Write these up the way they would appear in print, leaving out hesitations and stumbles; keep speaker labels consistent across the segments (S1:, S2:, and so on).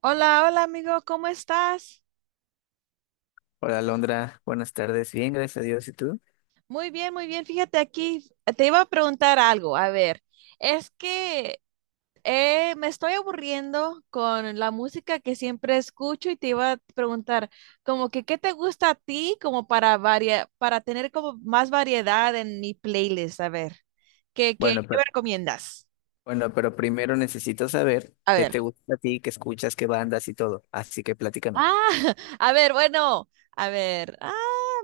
S1: Hola, hola amigo, ¿cómo estás?
S2: Hola, Alondra. Buenas tardes. Bien, gracias a Dios. ¿Y tú?
S1: Muy bien, muy bien. Fíjate aquí, te iba a preguntar algo. A ver, es que me estoy aburriendo con la música que siempre escucho y te iba a preguntar, como que, ¿qué te gusta a ti como para para tener como más variedad en mi playlist? A ver, ¿qué, qué,
S2: Bueno,
S1: qué
S2: pero,
S1: me recomiendas?
S2: bueno, pero primero necesito saber
S1: A
S2: qué
S1: ver.
S2: te gusta a ti, qué escuchas, qué bandas y todo. Así que platícame.
S1: Ah, a ver, bueno, a ver.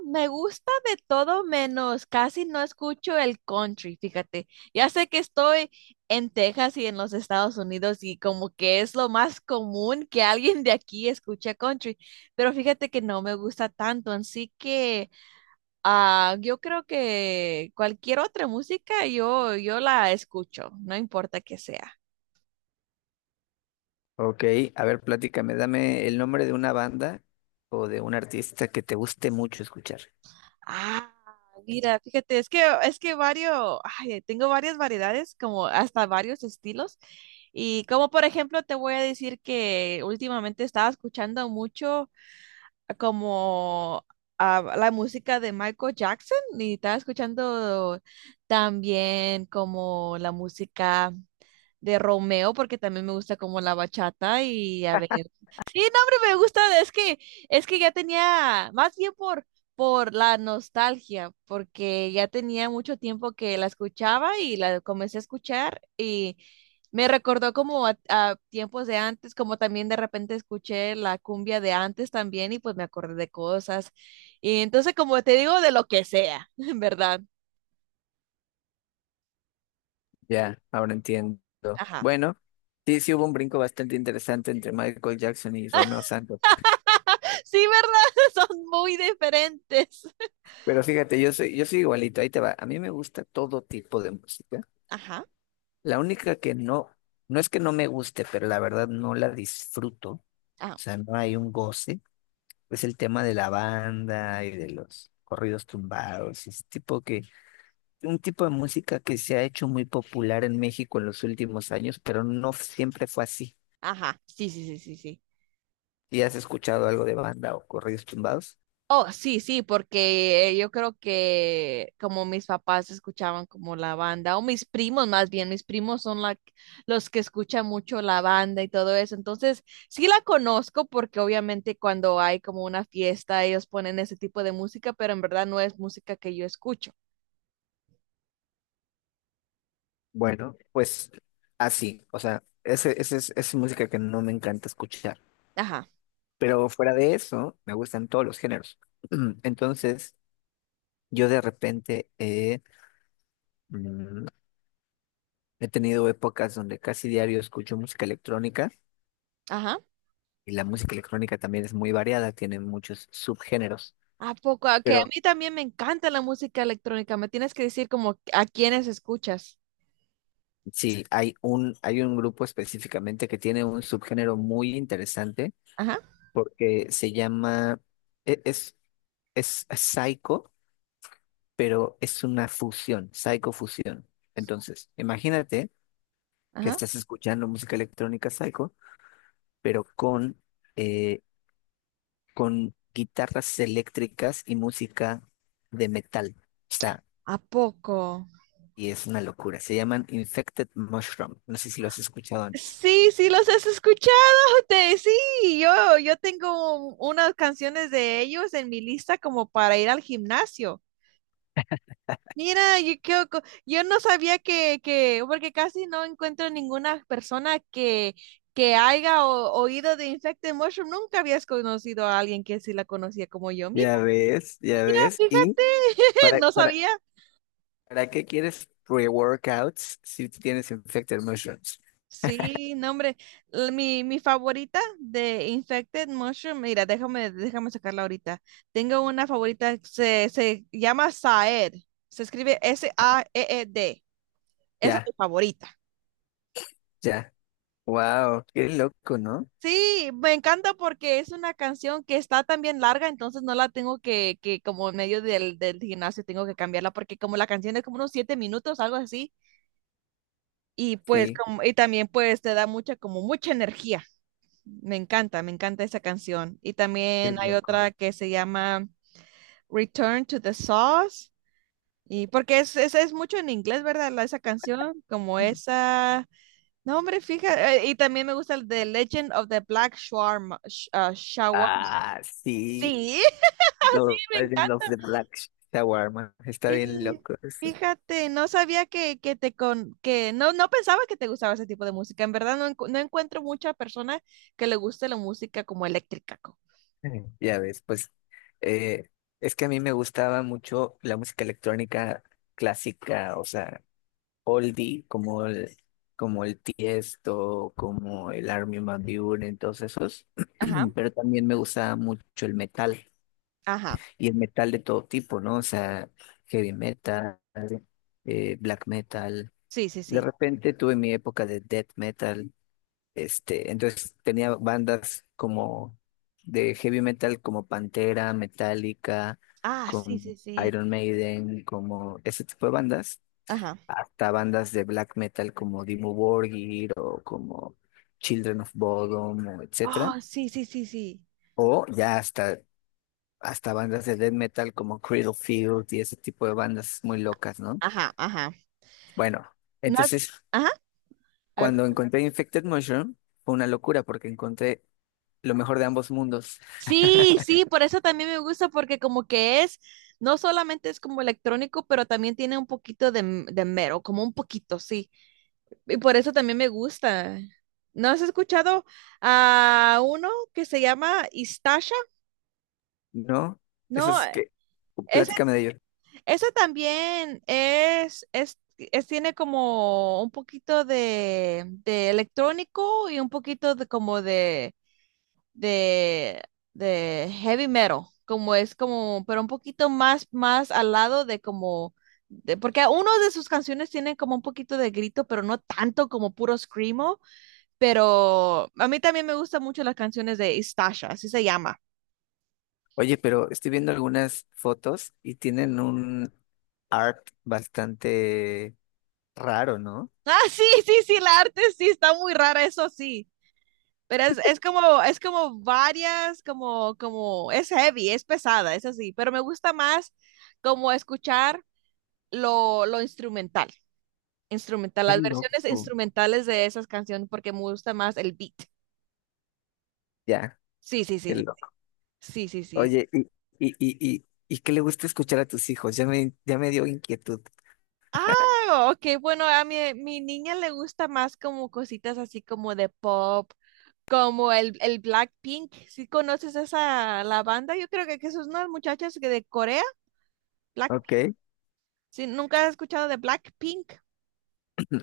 S1: Me gusta de todo menos. Casi no escucho el country, fíjate. Ya sé que estoy en Texas y en los Estados Unidos y como que es lo más común que alguien de aquí escuche country, pero fíjate que no me gusta tanto, así que yo creo que cualquier otra música yo la escucho, no importa que sea.
S2: Ok, a ver, platícame. Dame el nombre de una banda o de un artista que te guste mucho escuchar.
S1: Ah, mira, fíjate, es que varios, ay, tengo varias variedades, como hasta varios estilos. Y como por ejemplo, te voy a decir que últimamente estaba escuchando mucho como la música de Michael Jackson y estaba escuchando también como la música de Romeo, porque también me gusta como la bachata y a ver. Sí, no, hombre, me gusta, es que ya tenía, más por la nostalgia, porque ya tenía mucho tiempo que la escuchaba y la comencé a escuchar y me recordó como a tiempos de antes, como también de repente escuché la cumbia de antes también y pues me acordé de cosas. Y entonces, como te digo, de lo que sea, ¿verdad?
S2: Ya, ahora entiendo.
S1: Ajá.
S2: Bueno, sí, sí hubo un brinco bastante interesante entre Michael Jackson y Romeo Santos.
S1: Sí, ¿verdad? Son muy diferentes.
S2: Pero fíjate, yo soy igualito. Ahí te va. A mí me gusta todo tipo de música.
S1: Ajá.
S2: La única que no, no es que no me guste, pero la verdad no la disfruto, o
S1: Ah,
S2: sea, no hay un goce, es el tema de la banda y de los corridos tumbados, ese tipo que, un tipo de música que se ha hecho muy popular en México en los últimos años, pero no siempre fue así.
S1: ajá, sí, sí, sí, sí, sí.
S2: ¿Y has escuchado algo de banda o corridos tumbados?
S1: Oh, sí, sí, porque yo creo que como mis papás escuchaban como la banda, o mis primos más bien, mis primos son los que escuchan mucho la banda y todo eso. Entonces, sí la conozco porque obviamente cuando hay como una fiesta, ellos ponen ese tipo de música, pero en verdad no es música que yo escucho.
S2: Bueno, pues así, o sea, ese es música que no me encanta escuchar,
S1: Ajá,
S2: pero fuera de eso, me gustan todos los géneros. Entonces… Yo de repente mm, he tenido épocas donde casi diario escucho música electrónica
S1: ajá.
S2: y la música electrónica también es muy variada, tiene muchos subgéneros,
S1: ¿A poco? Ah, que a
S2: pero
S1: mí también me encanta la música electrónica. Me tienes que decir como a quiénes escuchas.
S2: sí, hay un grupo específicamente que tiene un subgénero muy interesante
S1: Ajá,
S2: porque se llama, e- es psycho, pero es una fusión, psicofusión. Entonces, imagínate que
S1: ajá.
S2: estás escuchando música electrónica psycho, pero eh, con guitarras eléctricas y música de metal. O sea,
S1: ¿A poco?
S2: y es una locura. Se llaman Infected Mushroom. No sé si lo has escuchado antes.
S1: Sí, sí, los has escuchado, te, sí, yo tengo unas canciones de ellos en mi lista como para ir al gimnasio. Mira, yo, creo yo no sabía porque casi no encuentro ninguna persona que haya oído de Infected Mushroom. Nunca habías conocido a alguien que sí la conocía como yo. Mira,
S2: Ya ves, ya
S1: mira,
S2: ves. ¿Y
S1: fíjate,
S2: para,
S1: no
S2: para,
S1: sabía.
S2: para qué quieres pre-workouts si tú tienes Infected Mushrooms?
S1: Sí, no, hombre. L- mi favorita de Infected Mushroom, mira, déjame sacarla ahorita. Tengo una favorita, se llama Saed. Se escribe S-A-E-E-D. Esa es
S2: Ya,
S1: mi favorita.
S2: ya. Wow, qué loco, ¿no?
S1: Sí, me encanta porque es una canción que está también larga, entonces no la tengo que como en medio del gimnasio tengo que cambiarla porque como la canción es como unos 7 minutos, algo así, y pues
S2: Sí,
S1: como, y también pues te da mucha, como mucha energía. Me encanta esa canción. Y
S2: qué
S1: también hay
S2: loco.
S1: otra que se llama Return to the Sauce. Y porque es mucho en inglés, ¿verdad? La- esa canción, como esa. No, hombre, fíjate. Y también me gusta el de Legend of the Black Shawarma. Shawarma.
S2: Ah, sí.
S1: Sí,
S2: The
S1: me
S2: Legend of
S1: encanta.
S2: the Black Shawarma. Está bien
S1: Y
S2: loco.
S1: fíjate, no sabía que te con que no, no pensaba que te gustaba ese tipo de música. En verdad, no, no encuentro mucha persona que le guste la música como eléctrica. Co-
S2: Ya ves, pues eh, es que a mí me gustaba mucho la música electrónica clásica, o sea, oldie, como el Tiesto, como el Armin van Buuren, todos esos,
S1: Ajá,
S2: pero también me gustaba mucho el metal,
S1: ajá.
S2: y el metal de todo tipo, ¿no? O sea, heavy metal, black metal.
S1: Sí, sí,
S2: De
S1: sí.
S2: repente tuve mi época de death metal, este, entonces tenía bandas como de heavy metal como Pantera, Metallica,
S1: Ah, sí,
S2: como
S1: sí, sí.
S2: Iron Maiden, como ese tipo de bandas,
S1: Ajá.
S2: hasta bandas de black metal como Dimmu Borgir o como Children of Bodom, o etcétera,
S1: Oh, sí, sí, sí, sí.
S2: o ya hasta bandas de death metal como Field y ese tipo de bandas muy locas, ¿no?
S1: Ajá, ajá.
S2: Bueno,
S1: No has-
S2: entonces
S1: Ajá. A ver.
S2: cuando encontré Infected Mushroom fue una locura porque encontré lo mejor de ambos mundos.
S1: Sí, sí, por eso también me gusta, porque como que es, no solamente es como electrónico, pero también tiene un poquito de mero, como un poquito, sí. Y por eso también me gusta. ¿No has escuchado a uno que se llama Istasha?
S2: ¿No? Eso
S1: No,
S2: es que,
S1: ese
S2: platícame de ello.
S1: eso también tiene como un poquito de electrónico y un poquito de como de, de heavy metal, como es como, pero un poquito más, más al lado de como, de, porque uno de sus canciones tiene como un poquito de grito, pero no tanto como puro screamo, pero a mí también me gustan mucho las canciones de Istasha, así se llama.
S2: Oye, pero estoy viendo algunas fotos y tienen un art bastante raro, ¿no?
S1: Ah, sí, sí, sí, la arte sí, está muy rara, eso sí. Pero es como varias, como, como, es heavy, es pesada, es así, pero me gusta más como escuchar lo instrumental, instrumental,
S2: Qué
S1: las versiones
S2: loco.
S1: instrumentales de esas canciones, porque me gusta más el beat.
S2: Ya,
S1: Sí, sí,
S2: qué
S1: sí,
S2: loco.
S1: sí, sí, sí. Sí.
S2: Oye, ¿Y qué le gusta escuchar a tus hijos? Ya me dio inquietud.
S1: Ah, ok, bueno, a mi niña le gusta más como cositas así como de pop, como el Blackpink. ¿Sí conoces esa, la banda? Yo creo que son unas muchachas que de Corea, Black,
S2: Ok,
S1: ¿sí? ¿Nunca has escuchado de Blackpink?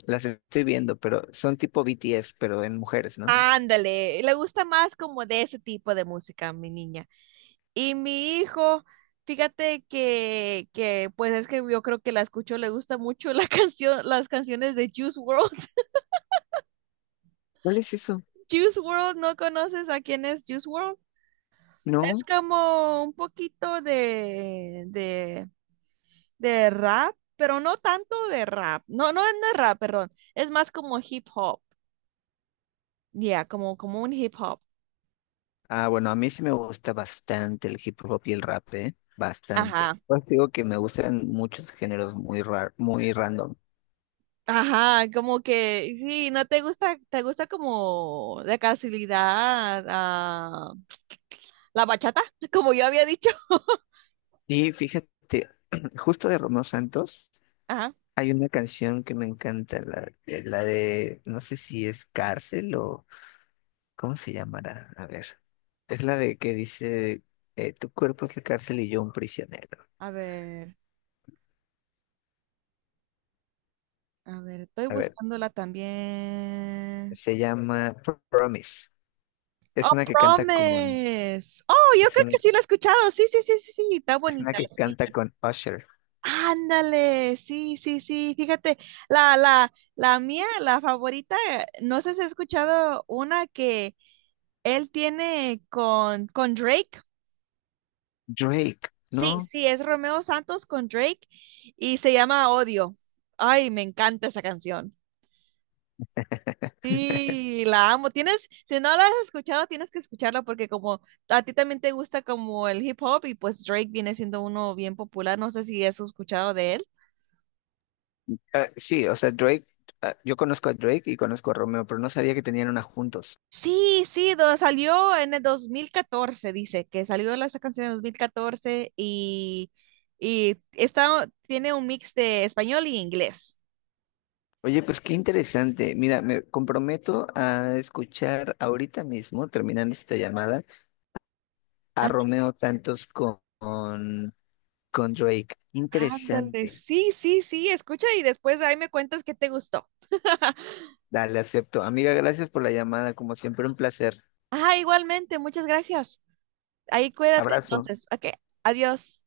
S2: las estoy viendo, pero son tipo BTS, pero en mujeres, ¿no?
S1: Ándale, le gusta más como de ese tipo de música, mi niña. Y mi hijo, fíjate que pues es que yo creo que la escucho, le gusta mucho la canción, las canciones de Juice World.
S2: ¿Cuál es eso?
S1: Juice World, ¿no conoces a quién es Juice World? Es
S2: No.
S1: como un poquito de rap, pero no tanto de rap. No, no, es de rap, perdón. Es más como hip hop. Ya, como, como un hip hop.
S2: Ah, bueno, a mí sí me gusta bastante el hip hop y el rap, ¿eh? Bastante.
S1: Ajá.
S2: Pues digo que me gustan muchos géneros muy rar, muy random.
S1: Ajá, como que sí, no te gusta, te gusta como la casualidad, ah, la bachata, como yo había dicho.
S2: Sí, fíjate, justo de Romeo Santos
S1: Ajá,
S2: hay una canción que me encanta, la de, no sé si es cárcel o, ¿cómo se llamará? A ver, es la de que dice, tu cuerpo es la cárcel y yo un prisionero.
S1: a ver, a ver, estoy
S2: A ver,
S1: buscándola también.
S2: se llama Promise. Es
S1: Oh,
S2: una que canta con,
S1: Promise. Oh, yo
S2: es
S1: creo que
S2: una,
S1: sí la he escuchado. Sí, sí, sí, sí, sí, está
S2: es una
S1: bonita,
S2: que
S1: sí.
S2: canta con Usher.
S1: Ándale, sí, sí, sí. Fíjate, la mía, la favorita, no sé si has escuchado una que él tiene con Drake.
S2: Drake,
S1: Sí,
S2: ¿no?
S1: sí, es Romeo Santos con Drake y se llama Odio. Ay, me encanta esa canción. Sí, la amo. Tienes, si no la has escuchado, tienes que escucharla porque como a ti también te gusta como el hip hop y pues Drake viene siendo uno bien popular. No sé si has escuchado de él.
S2: Ah, sí, o sea, Drake, ah, yo conozco a Drake y conozco a Romeo, pero no sabía que tenían una juntos.
S1: Sí, sí, do- salió en el 2014. Dice, que salió la- esa canción en el 2014 y está, tiene un mix de español y inglés.
S2: Oye, pues qué interesante. Mira, me comprometo a escuchar ahorita mismo, terminando esta llamada, a Romeo Santos con Drake.
S1: Ándale,
S2: Interesante.
S1: sí, sí, sí, escucha y después ahí me cuentas qué te gustó.
S2: Dale, acepto. Amiga, gracias por la llamada, como siempre, un placer.
S1: Ah, igualmente, muchas gracias. Ahí cuídate
S2: Abrazo.
S1: entonces. Ok, adiós.